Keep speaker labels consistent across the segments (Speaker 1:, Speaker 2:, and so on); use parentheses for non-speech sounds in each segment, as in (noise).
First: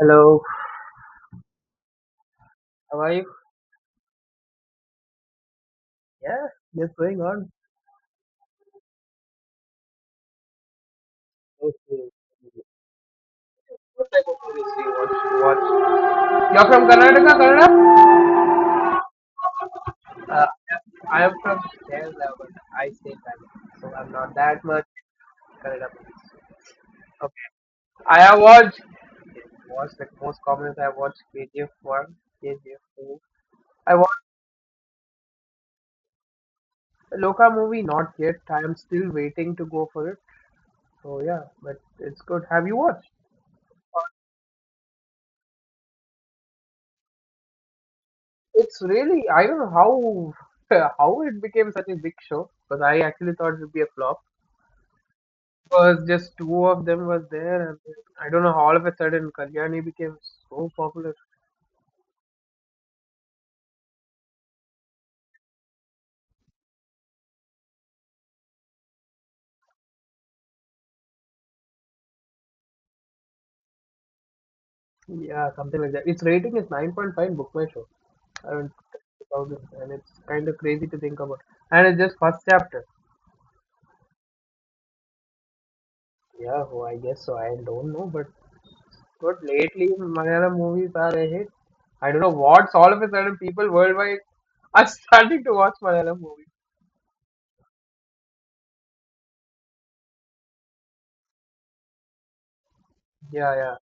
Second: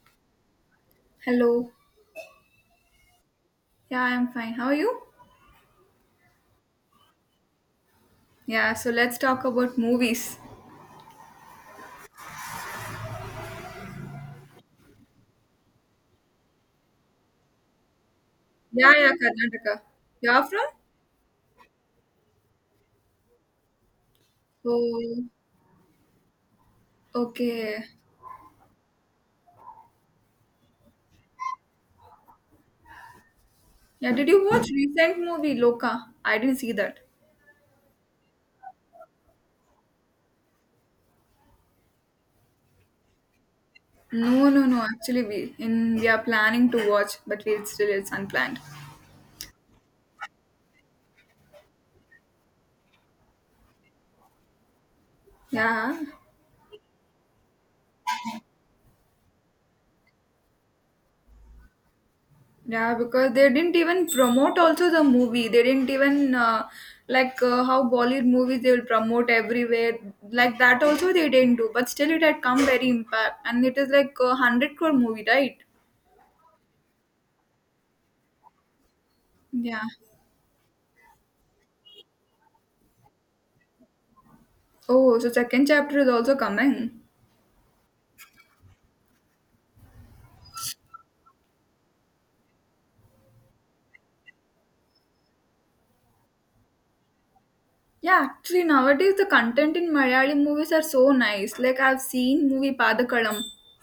Speaker 1: Hello,
Speaker 2: Hello.
Speaker 1: how are you?
Speaker 2: Yeah, I'm fine. How are you?
Speaker 1: Yeah, just going on.
Speaker 2: Yeah, so let's talk about movies.
Speaker 1: Okay. What type of movies do you want to watch? You're from Karnataka, Kannada?
Speaker 2: Yeah, yeah, Karnataka. You're
Speaker 1: Uh,
Speaker 2: from?
Speaker 1: I am from Kerala, but I stay in Bangalore, so I'm not that much
Speaker 2: Oh,
Speaker 1: Kannada movies. Okay.
Speaker 2: okay.
Speaker 1: I have watched the most common I watched KGF 1, KGF 2. I
Speaker 2: Yeah,
Speaker 1: watched
Speaker 2: did you watch recent movie Loka? I didn't see that.
Speaker 1: Loka movie, not yet. I am still waiting to go for it. So yeah, but it's good. Have you watched?
Speaker 2: No, no, no. Actually, we are planning to watch, but we still it's unplanned.
Speaker 1: It's really I don't know how (laughs) how it became such a big show because I actually thought it would be a flop.
Speaker 2: Yeah.
Speaker 1: Was just two of them was there, and then, I don't know how all of a sudden Kalyani became so popular.
Speaker 2: Yeah, because they didn't even promote also the movie. They didn't even like how Bollywood movies they will promote everywhere. Like that also they didn't do. But still, it had come very impact, and it is like a hundred crore movie,
Speaker 1: Yeah,
Speaker 2: right?
Speaker 1: something like that. Its rating is 9.5 in Book My Show. I don't about it,
Speaker 2: Yeah.
Speaker 1: and it's kind of crazy to think about. And it's just first chapter.
Speaker 2: Oh, so second chapter is also
Speaker 1: Yeah, oh, I
Speaker 2: coming.
Speaker 1: guess so. I don't know, but lately Malayalam movies are a hit. I don't know what's all of a sudden people worldwide are (laughs) starting to watch Malayalam movies.
Speaker 2: Yeah, actually nowadays the content in Malayali movies are so nice. Like I've seen movie Padakalam,
Speaker 1: Yeah, yeah.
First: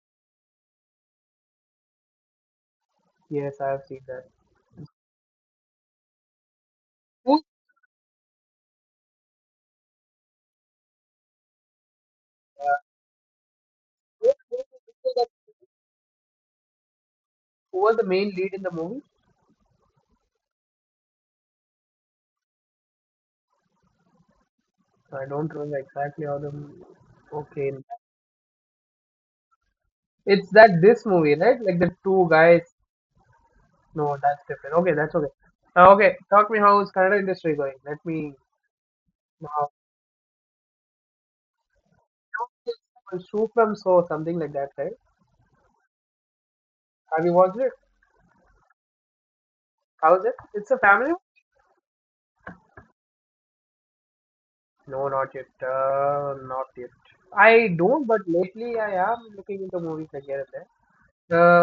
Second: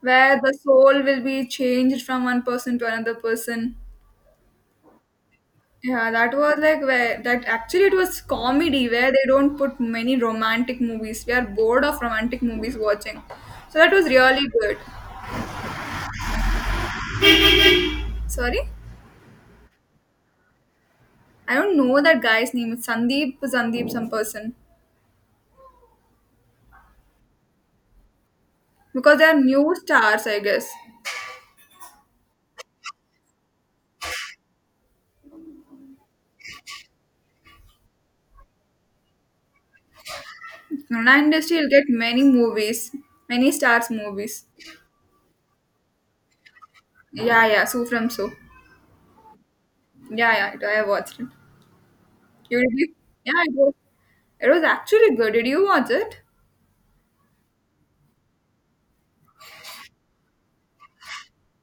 Speaker 2: where the soul will be changed from one person to another
Speaker 1: Yes, I
Speaker 2: person.
Speaker 1: have seen that.
Speaker 2: Yeah, that was like where
Speaker 1: Who,
Speaker 2: that actually it was comedy where they don't put many romantic movies. We are bored of romantic movies watching. So that was
Speaker 1: who,
Speaker 2: really good.
Speaker 1: who was the main lead
Speaker 2: Sorry?
Speaker 1: in the movie?
Speaker 2: I don't know that guy's name. It's Sandeep, some person.
Speaker 1: So, I don't remember exactly how the. Okay,
Speaker 2: Because they are new stars, I
Speaker 1: it's
Speaker 2: guess.
Speaker 1: that this movie, right? Like the two guys. No, that's different. Okay, that's okay. Okay, talk me how is Canada industry going? Let me. Now.
Speaker 2: Kannada industry will get many movies,
Speaker 1: Shoe
Speaker 2: many
Speaker 1: from
Speaker 2: stars
Speaker 1: So, something
Speaker 2: movies.
Speaker 1: like that, right? Have you
Speaker 2: Yeah,
Speaker 1: watched
Speaker 2: yeah,
Speaker 1: it?
Speaker 2: So from So.
Speaker 1: How's it?
Speaker 2: Yeah,
Speaker 1: It's
Speaker 2: yeah,
Speaker 1: a
Speaker 2: I
Speaker 1: family?
Speaker 2: watched it. You did you? Yeah, it was
Speaker 1: No,
Speaker 2: actually good.
Speaker 1: not yet.
Speaker 2: Did you watch it?
Speaker 1: Not yet. I don't, but lately I am looking into movies like here and there.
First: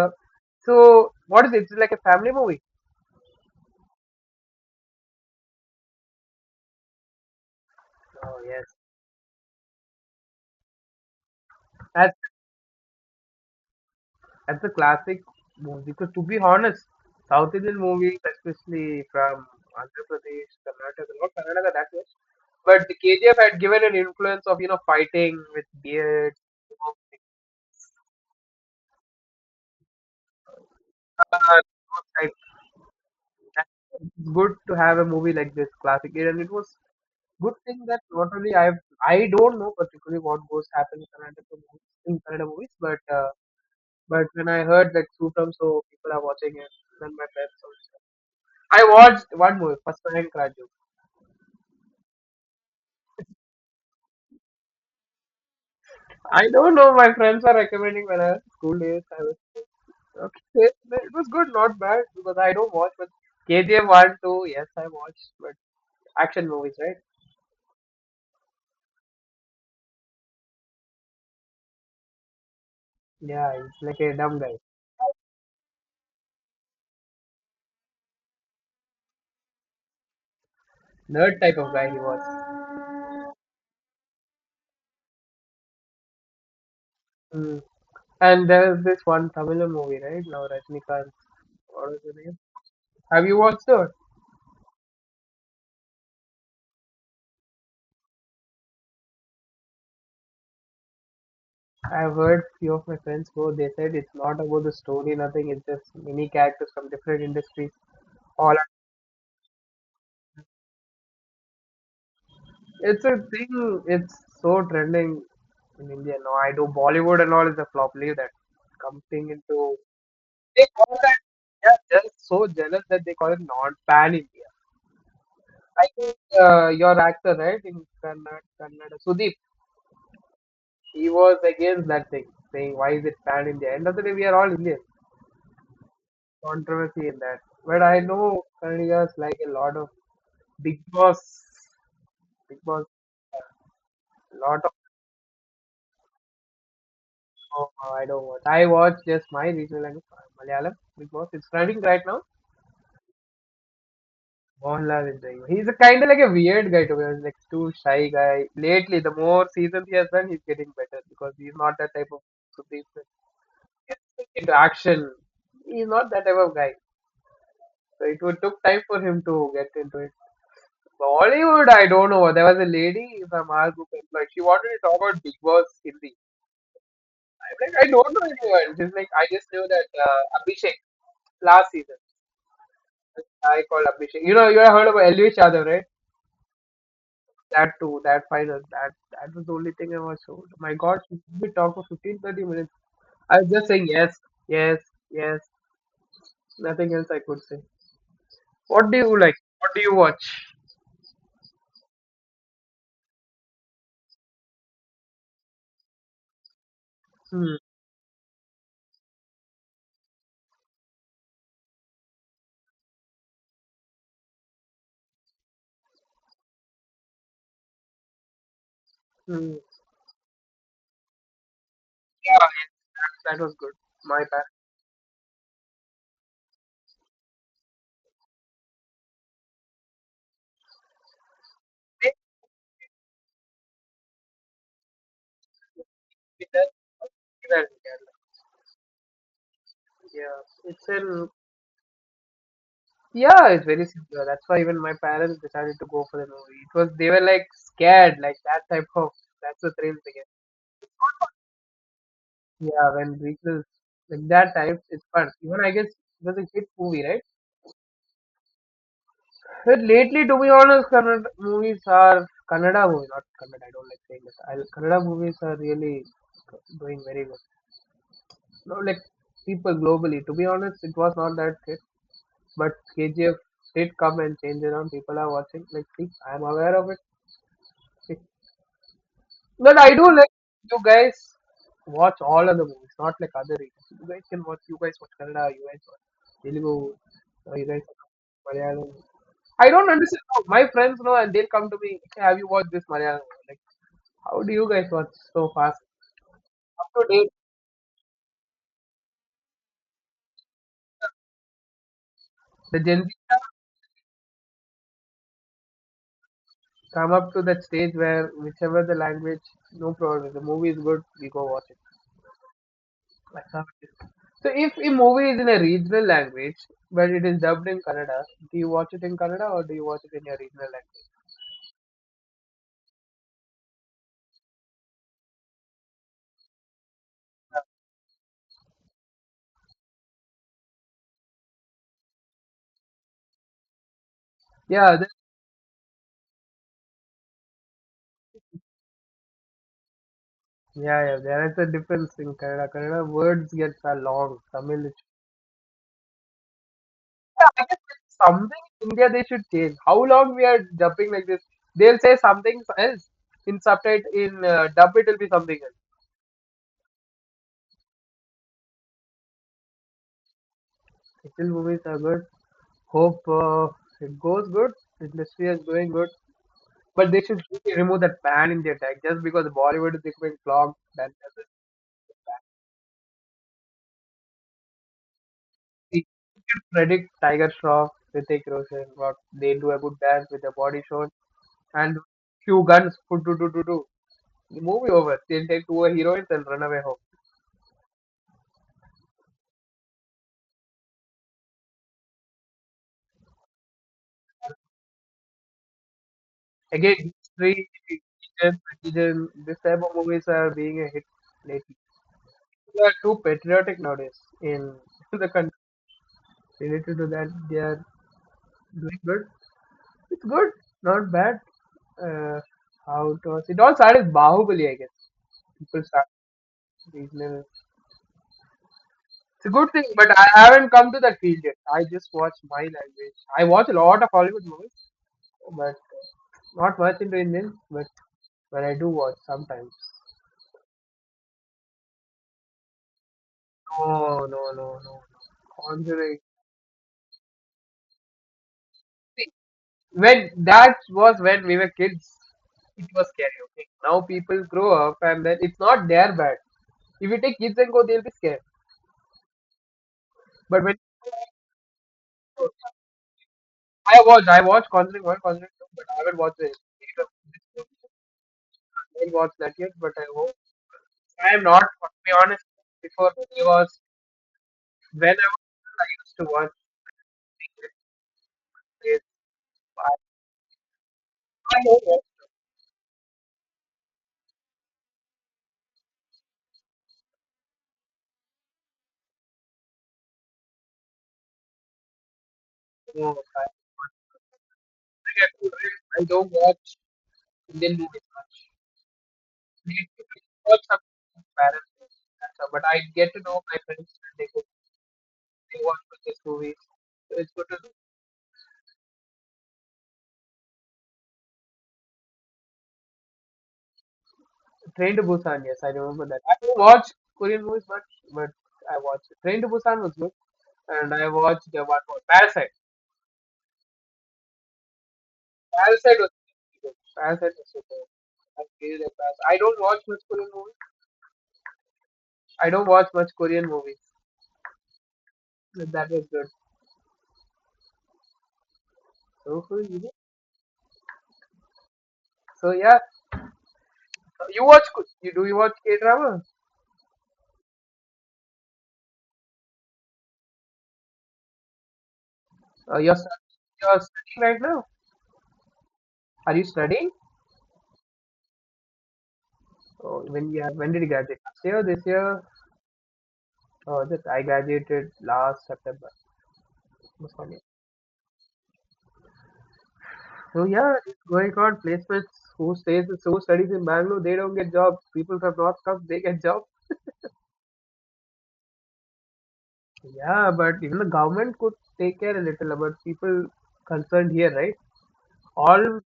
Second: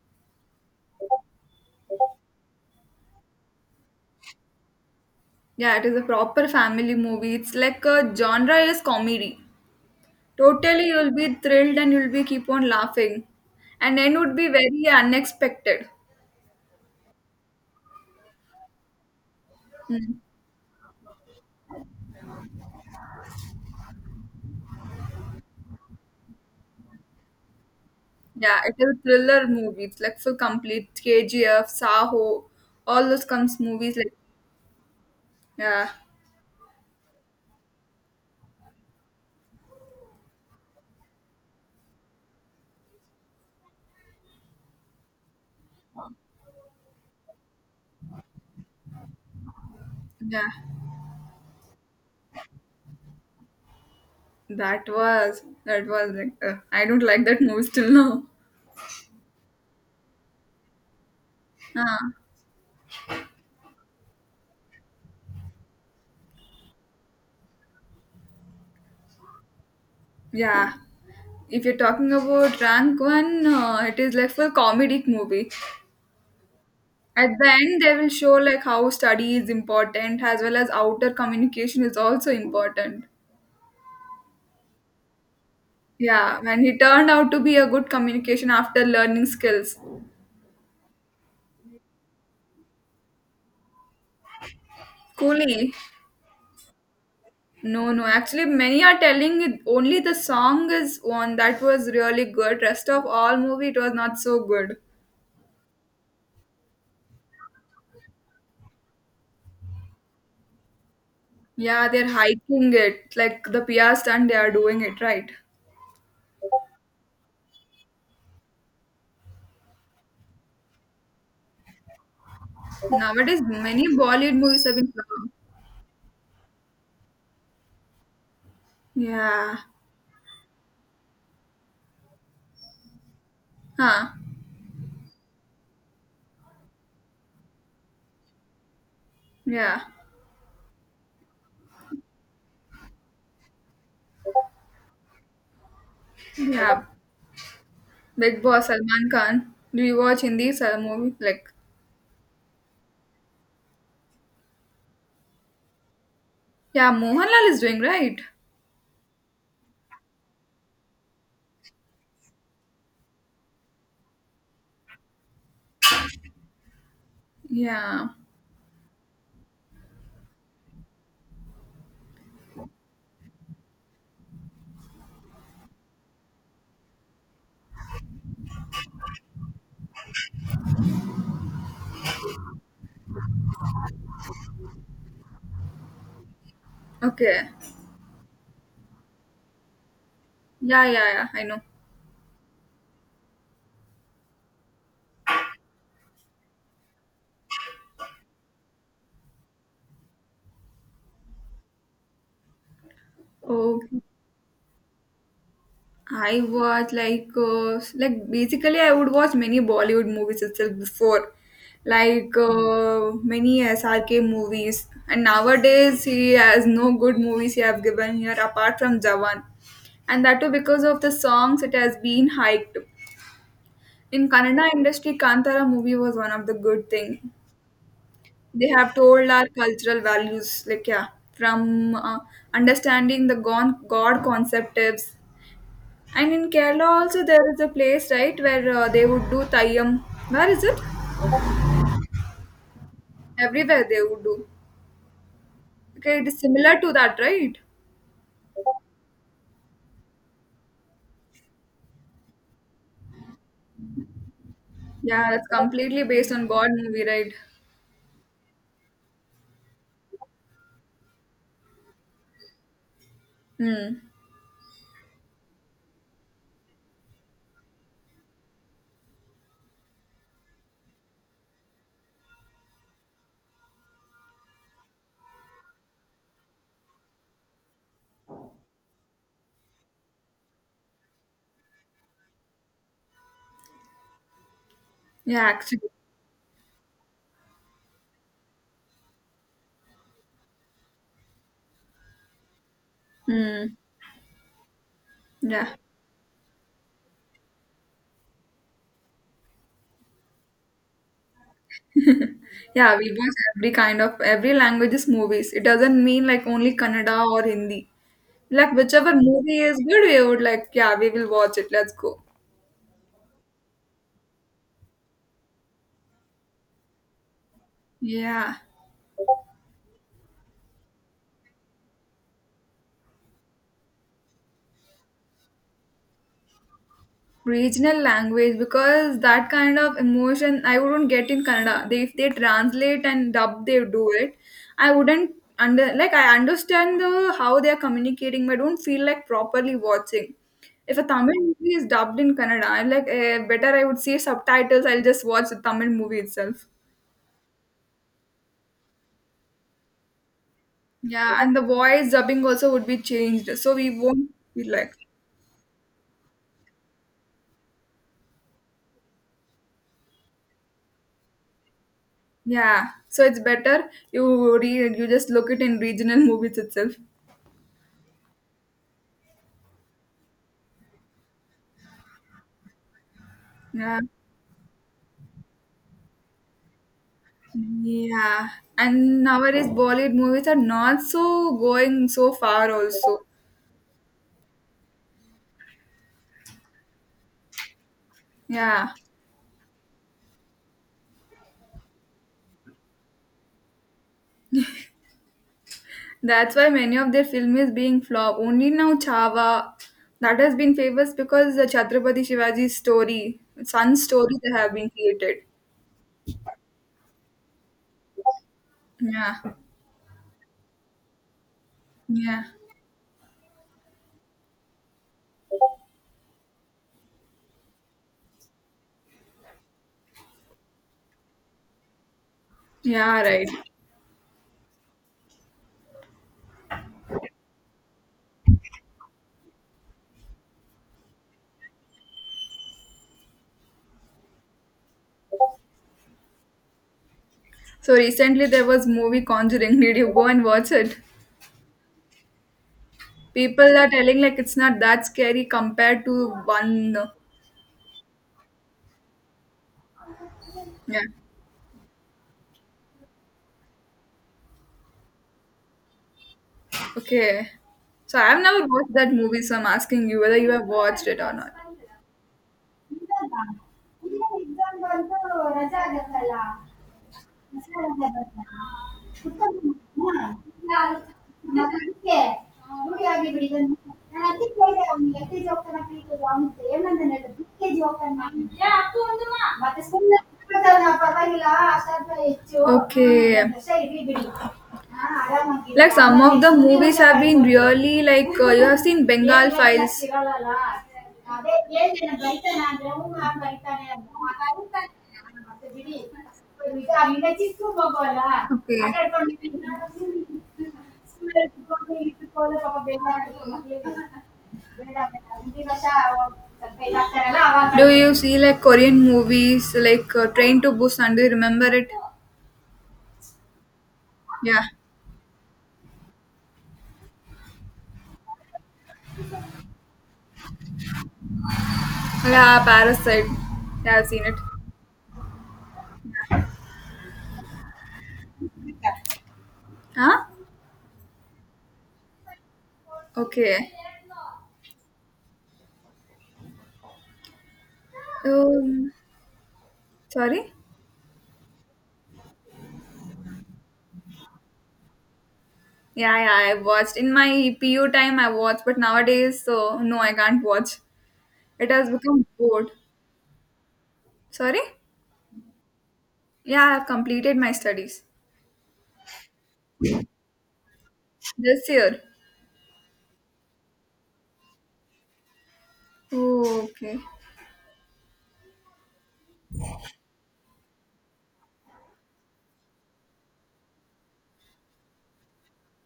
Speaker 1: Uh, so what is it? It's like a family movie.
Speaker 2: Yeah, it is a proper family movie. It's like a
Speaker 1: Oh
Speaker 2: genre
Speaker 1: yes.
Speaker 2: is comedy. Totally, you'll be thrilled and you'll
Speaker 1: That's
Speaker 2: be keep on laughing, and end would be
Speaker 1: that's a
Speaker 2: very
Speaker 1: classic
Speaker 2: unexpected.
Speaker 1: movie. Because to be honest, South Indian movies, especially from Andhra
Speaker 2: Hmm.
Speaker 1: Pradesh, Karnataka, not Karnataka that much, but the KGF had given an influence of you know fighting with beards, you know,
Speaker 2: Yeah, it is a thriller movie. It's like full complete
Speaker 1: cigars,
Speaker 2: KGF,
Speaker 1: those type.
Speaker 2: Saho, all those comes
Speaker 1: That's
Speaker 2: movies like
Speaker 1: it's good to have a movie like this
Speaker 2: yeah,
Speaker 1: classic, and it was good thing that not only I don't know particularly what goes happen in Kannada movies, but. But when I heard that Supram, so people are watching it, then my friends also. I watched one movie, First Rank
Speaker 2: yeah.
Speaker 1: Raju.
Speaker 2: That was like
Speaker 1: I don't
Speaker 2: I
Speaker 1: know,
Speaker 2: don't
Speaker 1: my
Speaker 2: like that
Speaker 1: friends are
Speaker 2: movie still
Speaker 1: recommending when
Speaker 2: now.
Speaker 1: I
Speaker 2: (laughs)
Speaker 1: was school days. I was, okay, it was good, not bad,
Speaker 2: Uh,
Speaker 1: because I don't watch, but KGF 1, 2, yes, I watched, but action movies, right?
Speaker 2: yeah. If you're talking about rank one,
Speaker 1: Yeah, he's like
Speaker 2: it is
Speaker 1: a
Speaker 2: like
Speaker 1: dumb
Speaker 2: full
Speaker 1: guy.
Speaker 2: comedic movie. At the end, they will show like how study is important as well as outer
Speaker 1: Nerd type of
Speaker 2: communication
Speaker 1: guy
Speaker 2: is
Speaker 1: he was.
Speaker 2: also important. Yeah, and he turned out to be
Speaker 1: Mm.
Speaker 2: a good
Speaker 1: And
Speaker 2: communication after
Speaker 1: there's this
Speaker 2: learning
Speaker 1: one Tamil
Speaker 2: skills.
Speaker 1: movie, right? Now Rajnikant, what is the name? Have you watched it?
Speaker 2: Coolly. No, no. Actually, many are telling it only the song is one that was
Speaker 1: I've
Speaker 2: really
Speaker 1: heard
Speaker 2: good.
Speaker 1: few of
Speaker 2: Rest
Speaker 1: my
Speaker 2: of
Speaker 1: friends
Speaker 2: all
Speaker 1: go,
Speaker 2: movie,
Speaker 1: they
Speaker 2: it
Speaker 1: said
Speaker 2: was
Speaker 1: it's
Speaker 2: not
Speaker 1: not
Speaker 2: so
Speaker 1: about the
Speaker 2: good.
Speaker 1: story, nothing, it's just many characters from different industries. All
Speaker 2: Yeah, they're hyping
Speaker 1: it's a
Speaker 2: it like the
Speaker 1: thing,
Speaker 2: PR
Speaker 1: it's
Speaker 2: stunt. They are
Speaker 1: so
Speaker 2: doing it
Speaker 1: trending
Speaker 2: right.
Speaker 1: in India. No, I do Bollywood and all is a flop. Leave that. Coming into they call that they are just so jealous that they call
Speaker 2: Nowadays,
Speaker 1: it not
Speaker 2: many
Speaker 1: pan
Speaker 2: Bollywood
Speaker 1: India.
Speaker 2: movies have been.
Speaker 1: I think your actor, right, in Kannada, Sudeep,
Speaker 2: Yeah.
Speaker 1: he was against that thing, saying why is it pan India? End of the
Speaker 2: Huh.
Speaker 1: day, we are all Indians. Controversy in that. But I know Kannadigas like a lot
Speaker 2: Yeah.
Speaker 1: of. Big Boss, Big Boss, lot of
Speaker 2: Yeah.
Speaker 1: show I don't watch.
Speaker 2: Big
Speaker 1: I
Speaker 2: Boss
Speaker 1: watch
Speaker 2: Salman
Speaker 1: just my
Speaker 2: Khan.
Speaker 1: regional
Speaker 2: Do you
Speaker 1: language,
Speaker 2: watch Hindi
Speaker 1: Malayalam.
Speaker 2: sal-
Speaker 1: Big
Speaker 2: movie?
Speaker 1: Boss. It's
Speaker 2: Like,
Speaker 1: running right now. Mohanlal is doing. He's a kind of like a weird guy
Speaker 2: yeah,
Speaker 1: to be honest, like
Speaker 2: Mohanlal is
Speaker 1: too
Speaker 2: doing
Speaker 1: shy
Speaker 2: right.
Speaker 1: guy. Lately, the more seasons he has done, he's getting better because he's not that type of supreme into action. He's not that type of guy. So
Speaker 2: Yeah.
Speaker 1: it would took time for him to get into it. Bollywood, I don't know. There was a lady from our group, like she wanted to talk about Big Boss Hindi. I'm Like, I don't know anyone. Just like I just knew that Abhishek last season. I called Abhishek. You know, you have heard about L. V. Yadav, right?
Speaker 2: Okay.
Speaker 1: That too, that final, that was the only thing I was told. My
Speaker 2: Yeah,
Speaker 1: God,
Speaker 2: yeah,
Speaker 1: we
Speaker 2: yeah.
Speaker 1: could
Speaker 2: I
Speaker 1: be
Speaker 2: know.
Speaker 1: talk for 15-30 minutes. I was just saying yes, yes, yes. Nothing else I could say. What do you like? What do you watch?
Speaker 2: Okay. I watch like
Speaker 1: Hmm.
Speaker 2: like basically I would watch many Bollywood movies itself before, like many SRK movies. And nowadays he has no good movies he have given here apart from Jawan,
Speaker 1: hmm.
Speaker 2: and that too because of the songs it has been
Speaker 1: Yeah,
Speaker 2: hyped.
Speaker 1: that was good. My
Speaker 2: In
Speaker 1: bad.
Speaker 2: Kannada industry, Kantara movie was one of the good thing. They have told our cultural values, like yeah, from understanding the God concepts. And in Kerala also there is a place right where they would do Thayyam.
Speaker 1: Yeah,
Speaker 2: Where is it?
Speaker 1: it's in Yeah, it's very
Speaker 2: Everywhere they would
Speaker 1: similar. That's
Speaker 2: do.
Speaker 1: why even my parents decided to go for
Speaker 2: Okay,
Speaker 1: the
Speaker 2: it is
Speaker 1: movie. It
Speaker 2: similar to
Speaker 1: was they were
Speaker 2: that,
Speaker 1: like
Speaker 2: right?
Speaker 1: scared, like that type of that's the thrill they get. Yeah, when reaches like that type, it's fun.
Speaker 2: Yeah, that's
Speaker 1: Even I guess it
Speaker 2: completely based
Speaker 1: was a
Speaker 2: on God
Speaker 1: hit movie,
Speaker 2: movie,
Speaker 1: right?
Speaker 2: right?
Speaker 1: But lately, to be honest, Kannada movies are Kannada movies, not Kannada. I don't like
Speaker 2: Hmm.
Speaker 1: saying this. I, Kannada movies are really doing very well. No, like people globally. To be honest, it was not that hit, but KGF did come and change around. People are watching. Like, see, I'm aware of it. But I do like you guys watch all other movies, not like other regions. You guys can watch. You guys watch
Speaker 2: Yeah,
Speaker 1: Kannada. You guys
Speaker 2: actually.
Speaker 1: watch Telugu. You guys watch Malayalam. I don't understand. How My friends know, and they'll come to me. "Hey, Have you watched this Malayalam? Like,
Speaker 2: Hmm.
Speaker 1: how do you guys watch so
Speaker 2: Yeah.
Speaker 1: fast? Up to date, the
Speaker 2: Yeah,
Speaker 1: Gen
Speaker 2: we watch
Speaker 1: Z
Speaker 2: every kind of every languages movies. It doesn't mean like only
Speaker 1: come
Speaker 2: Kannada
Speaker 1: up to
Speaker 2: or
Speaker 1: that
Speaker 2: Hindi.
Speaker 1: stage where
Speaker 2: Like
Speaker 1: whichever the
Speaker 2: whichever
Speaker 1: language,
Speaker 2: movie is
Speaker 1: no
Speaker 2: good,
Speaker 1: problem.
Speaker 2: we
Speaker 1: If the
Speaker 2: would like,
Speaker 1: movie is
Speaker 2: yeah,
Speaker 1: good,
Speaker 2: we
Speaker 1: we
Speaker 2: will
Speaker 1: go
Speaker 2: watch it.
Speaker 1: watch it.
Speaker 2: Let's go.
Speaker 1: I can't do So if a movie is in a regional language, but it is dubbed in Kannada,
Speaker 2: Yeah.
Speaker 1: do you watch it in Kannada or do you watch it in your regional language?
Speaker 2: Regional language because that kind of emotion I wouldn't get in Kannada. They, if they translate and dub, they do it. I
Speaker 1: Yeah, that,
Speaker 2: wouldn't under like I understand the how they are communicating, but I don't feel like properly watching. If
Speaker 1: yeah,
Speaker 2: a
Speaker 1: yeah.
Speaker 2: Tamil
Speaker 1: There is a
Speaker 2: movie is
Speaker 1: difference
Speaker 2: dubbed
Speaker 1: in
Speaker 2: in Kannada,
Speaker 1: Kannada.
Speaker 2: I'm
Speaker 1: Kannada
Speaker 2: like eh,
Speaker 1: words
Speaker 2: better.
Speaker 1: get
Speaker 2: I
Speaker 1: so
Speaker 2: would see
Speaker 1: long. Tamil,
Speaker 2: subtitles. I'll
Speaker 1: is-
Speaker 2: just watch the Tamil movie itself.
Speaker 1: yeah, I guess it's something in India they should change. How long we are dubbing like
Speaker 2: Yeah,
Speaker 1: this?
Speaker 2: and the
Speaker 1: They'll
Speaker 2: voice
Speaker 1: say
Speaker 2: dubbing
Speaker 1: something
Speaker 2: also would be
Speaker 1: else
Speaker 2: changed,
Speaker 1: in
Speaker 2: so we
Speaker 1: subtitle
Speaker 2: won't
Speaker 1: in
Speaker 2: feel
Speaker 1: dub.
Speaker 2: like
Speaker 1: It will be something else. Still, movies are good.
Speaker 2: yeah. So
Speaker 1: Hope
Speaker 2: it's better
Speaker 1: it goes good.
Speaker 2: you just
Speaker 1: Industry
Speaker 2: look
Speaker 1: is
Speaker 2: it in
Speaker 1: doing good.
Speaker 2: regional (laughs) movies itself.
Speaker 1: But they should really remove that ban in their tag just because Bollywood is becoming clogged. That doesn't
Speaker 2: Yeah.
Speaker 1: they should predict Tiger Shroff, Hrithik
Speaker 2: Yeah,
Speaker 1: Roshan, what
Speaker 2: and
Speaker 1: they
Speaker 2: nowadays
Speaker 1: do a good
Speaker 2: Bollywood
Speaker 1: dance with
Speaker 2: movies
Speaker 1: a
Speaker 2: are
Speaker 1: body
Speaker 2: not
Speaker 1: show
Speaker 2: so
Speaker 1: and
Speaker 2: going so
Speaker 1: few
Speaker 2: far
Speaker 1: guns. Put
Speaker 2: also.
Speaker 1: do do do do. The movie over. They'll take two heroines and run away home.
Speaker 2: Yeah, that's why many of
Speaker 1: Again,
Speaker 2: their film
Speaker 1: history,
Speaker 2: is being flop.
Speaker 1: religion,
Speaker 2: Only now
Speaker 1: religion, this
Speaker 2: Chava,
Speaker 1: type of movies
Speaker 2: that
Speaker 1: are
Speaker 2: has been
Speaker 1: being a hit
Speaker 2: famous because the
Speaker 1: lately.
Speaker 2: Chhatrapati Shivaji's
Speaker 1: They are too
Speaker 2: story,
Speaker 1: patriotic
Speaker 2: son's
Speaker 1: nowadays
Speaker 2: story they have
Speaker 1: in
Speaker 2: been
Speaker 1: (laughs) the
Speaker 2: created.
Speaker 1: country. Related to that, they are doing good.
Speaker 2: Yeah,
Speaker 1: It's good, not bad. Uh,
Speaker 2: yeah,
Speaker 1: how it was. It all started with Bahubali, I guess. People start these little. It's a good thing, but I haven't come to that field yet. I just watch my language.
Speaker 2: yeah,
Speaker 1: I
Speaker 2: right.
Speaker 1: watch a lot of Hollywood movies, but not much into Indian. But I do watch sometimes. No, no, no, no. no. Conjuring.
Speaker 2: So recently there was movie
Speaker 1: See,
Speaker 2: Conjuring. (laughs) Did you go
Speaker 1: when
Speaker 2: and watch
Speaker 1: that
Speaker 2: it?
Speaker 1: was when we were kids, it was scary. Okay,
Speaker 2: People are
Speaker 1: now
Speaker 2: telling like
Speaker 1: people
Speaker 2: it's not
Speaker 1: grow up,
Speaker 2: that
Speaker 1: and then
Speaker 2: scary
Speaker 1: it's not
Speaker 2: compared
Speaker 1: their
Speaker 2: to
Speaker 1: bad.
Speaker 2: one.
Speaker 1: If you take kids and go, they'll be scared. But when
Speaker 2: Yeah,
Speaker 1: I watched Conjuring 1, Conjuring 2, but I haven't watched the rest.
Speaker 2: okay.
Speaker 1: I
Speaker 2: So I've never watched
Speaker 1: didn't
Speaker 2: that
Speaker 1: watch
Speaker 2: movie,
Speaker 1: that
Speaker 2: so I'm
Speaker 1: yet, but I
Speaker 2: asking you
Speaker 1: hope.
Speaker 2: whether you have watched it
Speaker 1: I
Speaker 2: or
Speaker 1: am
Speaker 2: not.
Speaker 1: not, to be honest, before
Speaker 2: ಇಲ್ಲಲ್ಲ.
Speaker 1: it was,
Speaker 2: ಇಲ್ಲ exam
Speaker 1: when
Speaker 2: ಬಂತು
Speaker 1: I was,
Speaker 2: ರಜಾ
Speaker 1: I used to
Speaker 2: ಆಗತ್ತಲ್ಲ.
Speaker 1: watch these
Speaker 2: ರಜಾ ಬಂತಾ?
Speaker 1: days.
Speaker 2: ಉತ್ತಮ
Speaker 1: I,
Speaker 2: ಹಾ. ನಾನು-
Speaker 1: I
Speaker 2: ನಾನು
Speaker 1: don't watch
Speaker 2: ಅದಕ್ಕೆ ರೂಢಿಯಾಗಿ ಬಿಡಿದನು. ನಾನು ಅದಕ್ಕೆ ಕೇಳಿದೆ ಅವ್ನಿಗೆ ಎಲ್ ಕೆ ಜಿ ಹೋಗ್ತಾನ ಪಿ ಯು ಅವನಿಗೆ ಏನಂತಾನೆ ಹೇಳಿದ್ರು ಯು ಕೆ ಜಿ ಹೋಗ್ತಾನ ಮತ್ತೆ ಸುಮ್ಮನೆ ಪರವಾಗಿಲ್ಲ ಅಷ್ಟಾದ್ರೆ ಹೆಚ್ಚು
Speaker 1: movies.
Speaker 2: okay. ವರ್ಷ ಇರ್ಲಿ ಬಿಡಿ ಹಾ,
Speaker 1: I have to
Speaker 2: ಆರಾಮಾಗಿ.
Speaker 1: admit,
Speaker 2: Like
Speaker 1: I
Speaker 2: some
Speaker 1: don't
Speaker 2: of the
Speaker 1: watch
Speaker 2: movies have been
Speaker 1: Indian
Speaker 2: really
Speaker 1: movies
Speaker 2: like
Speaker 1: much.
Speaker 2: you have seen Bengal
Speaker 1: We
Speaker 2: Files. ಸಿಗಲ್ಲ
Speaker 1: watch some
Speaker 2: ಅದೇ
Speaker 1: parents,
Speaker 2: ಹೇಳ್ದೆ ಬೈತಾನೆ
Speaker 1: but I
Speaker 2: ನಾನು
Speaker 1: get to know my
Speaker 2: ಬೈತಾನೆ
Speaker 1: friends and
Speaker 2: ಅವನು
Speaker 1: they, go,
Speaker 2: ಮಾತಾಡ್ತಾನೆ
Speaker 1: they
Speaker 2: ಮತ್ತೆ
Speaker 1: watch
Speaker 2: ಬಿಡಿ
Speaker 1: these movies.
Speaker 2: ಈಗ
Speaker 1: So
Speaker 2: ಈಗ
Speaker 1: it's good to
Speaker 2: ಚಿಕ್ಕ ಮಗುವಲ್ಲ okay. ಆಟ ಆಡ್ಕೊಂಡಿದ್ದೀನಿ. ಸುಮ್ನೆ ಇಟ್ಕೊಂಡು ಪಾಪ ಬೇಜಾರಾಗುತ್ತೆ ಮಕ್ಳಿಗೆ. ಬೇಡ
Speaker 1: Train to
Speaker 2: ಬೇಡ
Speaker 1: Busan, yes, I
Speaker 2: ಮುಂದಿನ ವರ್ಷ
Speaker 1: remember that.
Speaker 2: ಅವ್ರು
Speaker 1: I don't
Speaker 2: ಸ್ವಲ್ಪ
Speaker 1: watch
Speaker 2: ಇದಾಗ್ತಾರಲ್ಲ
Speaker 1: Korean movies,
Speaker 2: ಅವಾಗ.
Speaker 1: but
Speaker 2: Do you
Speaker 1: but
Speaker 2: see like
Speaker 1: I
Speaker 2: Korean
Speaker 1: watched it. Train to
Speaker 2: movies
Speaker 1: Busan was good,
Speaker 2: like Train to
Speaker 1: and I
Speaker 2: Busan? Do you
Speaker 1: watched the
Speaker 2: remember
Speaker 1: one
Speaker 2: it?
Speaker 1: more Parasite.
Speaker 2: Yeah.
Speaker 1: Parasite was really good. Parasite was so good. I really like Parasite. I don't watch much Korean movies. I
Speaker 2: Yeah,
Speaker 1: don't watch much
Speaker 2: Parasite.
Speaker 1: Korean movies.
Speaker 2: Yeah, I've seen it.
Speaker 1: But That was good. So so you-
Speaker 2: Huh?
Speaker 1: so yeah,
Speaker 2: Okay.
Speaker 1: you watch you do you watch K drama?
Speaker 2: Um, sorry?
Speaker 1: You're studying right now.
Speaker 2: Yeah,
Speaker 1: Are you
Speaker 2: yeah, I
Speaker 1: studying?
Speaker 2: watched. In my PU time, I watched, but nowadays, so no,
Speaker 1: Oh,
Speaker 2: I can't
Speaker 1: when
Speaker 2: watch.
Speaker 1: did you graduate? Last year,
Speaker 2: It
Speaker 1: this
Speaker 2: has
Speaker 1: year?
Speaker 2: become bored.
Speaker 1: Oh, this I
Speaker 2: Sorry?
Speaker 1: graduated last September.
Speaker 2: Yeah, I've completed my studies
Speaker 1: So yeah, it's going on
Speaker 2: this year.
Speaker 1: placements. Who stays, who studies in Bangalore, they don't get jobs. People from North come, they get jobs.
Speaker 2: Oh, okay.
Speaker 1: Yeah, but even the government could take care a little about people concerned here, right? All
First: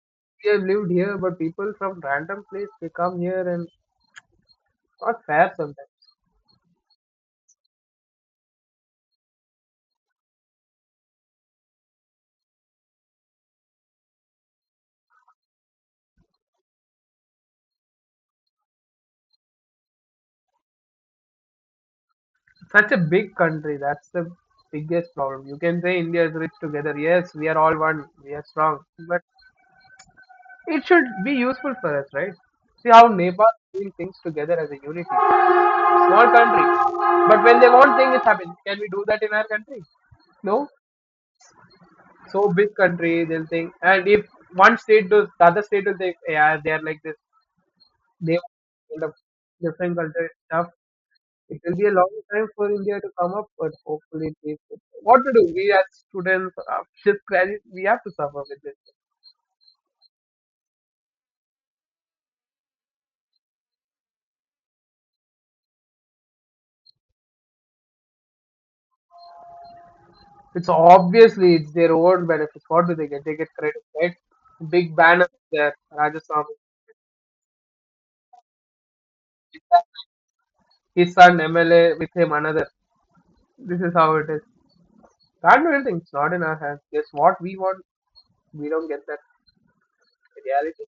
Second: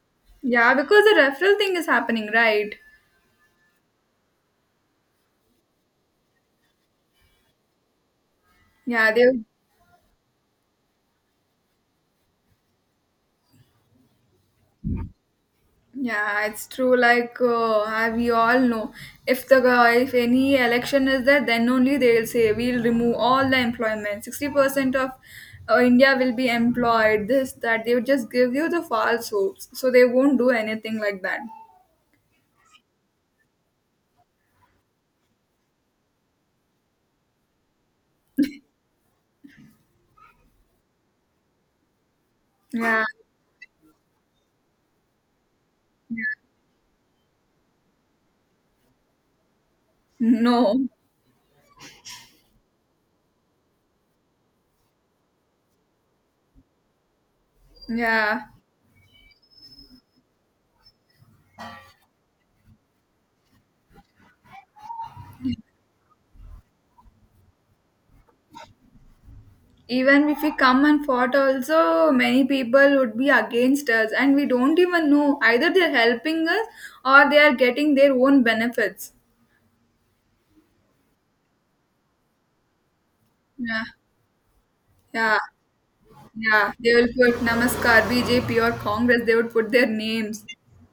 Speaker 1: we have
Speaker 2: Yeah,
Speaker 1: lived
Speaker 2: because the
Speaker 1: here, but
Speaker 2: referral
Speaker 1: people
Speaker 2: thing is
Speaker 1: from
Speaker 2: happening,
Speaker 1: random place
Speaker 2: right?
Speaker 1: they come here and it's not fair sometimes.
Speaker 2: Yeah, they yeah, it's true. Like we all know, if any election is there, then only they'll say we'll
Speaker 1: Such a
Speaker 2: remove
Speaker 1: big
Speaker 2: all the
Speaker 1: country, that's
Speaker 2: employment.
Speaker 1: the
Speaker 2: 60% of
Speaker 1: biggest problem. You can say
Speaker 2: India
Speaker 1: India is
Speaker 2: will be
Speaker 1: rich together.
Speaker 2: employed.
Speaker 1: Yes, we
Speaker 2: This
Speaker 1: are all
Speaker 2: that they
Speaker 1: one.
Speaker 2: would just
Speaker 1: We are
Speaker 2: give you the
Speaker 1: strong, but
Speaker 2: false hopes, so they won't do
Speaker 1: it
Speaker 2: anything
Speaker 1: should
Speaker 2: like
Speaker 1: be
Speaker 2: that.
Speaker 1: useful for us, right? See how Nepal is doing things together as a unity. Small country. But when they want thing, it happens. Can we do that in our country? No. So big
Speaker 2: Yeah,
Speaker 1: country, they'll think. And if one state does, the other state will think, yeah, they are like this. They kind of different culture stuff.
Speaker 2: no,
Speaker 1: It will be a long time for India to come up, but hopefully it is. What to do? We as students, just graduate, we have to
Speaker 2: yeah.
Speaker 1: suffer with this.
Speaker 2: Even if we
Speaker 1: It's
Speaker 2: come and fought,
Speaker 1: obviously it's their
Speaker 2: also
Speaker 1: own
Speaker 2: many
Speaker 1: benefits. What do
Speaker 2: people
Speaker 1: they
Speaker 2: would
Speaker 1: get?
Speaker 2: be
Speaker 1: They get credit,
Speaker 2: against us,
Speaker 1: right?
Speaker 2: and we don't
Speaker 1: Big
Speaker 2: even
Speaker 1: banner
Speaker 2: know either
Speaker 1: there,
Speaker 2: they're
Speaker 1: Rajasthan.
Speaker 2: helping us or they are getting their own benefits.
Speaker 1: His son MLA with him another. This
Speaker 2: Yeah,
Speaker 1: is how it is.
Speaker 2: yeah.
Speaker 1: Can't do anything. It's not in our
Speaker 2: Yeah,
Speaker 1: hands.
Speaker 2: they will
Speaker 1: Guess what
Speaker 2: put
Speaker 1: we want.
Speaker 2: Namaskar, BJP
Speaker 1: We
Speaker 2: or
Speaker 1: don't get that
Speaker 2: Congress, they would put their names.
Speaker 1: reality.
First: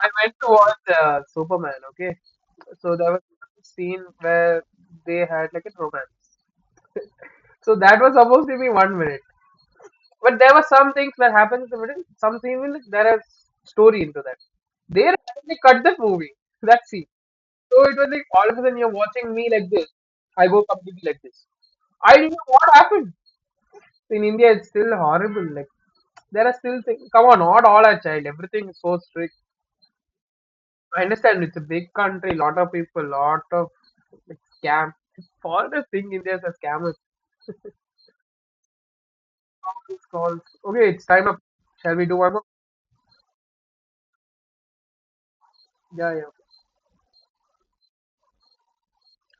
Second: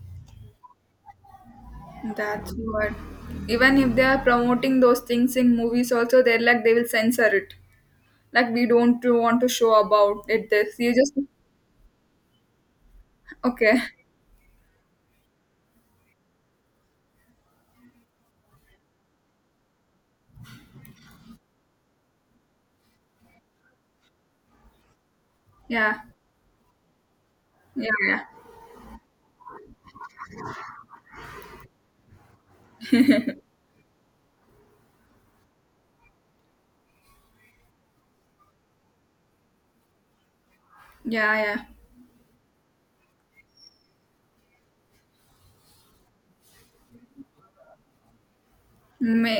Speaker 1: I went to watch Superman. Okay,
Speaker 2: That's what.
Speaker 1: so there was a
Speaker 2: Even if they
Speaker 1: scene
Speaker 2: are
Speaker 1: where
Speaker 2: promoting those
Speaker 1: they
Speaker 2: things
Speaker 1: had
Speaker 2: in
Speaker 1: like a
Speaker 2: movies
Speaker 1: romance.
Speaker 2: also, they're like they will censor it.
Speaker 1: So that was supposed
Speaker 2: Like
Speaker 1: to
Speaker 2: we
Speaker 1: be one
Speaker 2: don't
Speaker 1: minute.
Speaker 2: want to show about
Speaker 1: But
Speaker 2: it
Speaker 1: there were
Speaker 2: this.
Speaker 1: some
Speaker 2: You just
Speaker 1: things that happened in the middle. Some even there is
Speaker 2: okay.
Speaker 1: story into that. They randomly cut the movie. That scene. So it was like all of a sudden you're watching me like this. I go completely like this. I didn't know what happened. In India, it's still horrible. Like
Speaker 2: Yeah.
Speaker 1: there are still things. Come on, not all
Speaker 2: Yeah,
Speaker 1: are
Speaker 2: yeah.
Speaker 1: child. Everything is so strict. I understand it's a big country, lot of people, lot of like, scam. All the thing India's a scammers. (laughs) All these Calls. Okay, it's time
Speaker 2: Yeah,
Speaker 1: up.
Speaker 2: yeah.
Speaker 1: Shall we do one more? Yeah, yeah.
Speaker 2: Many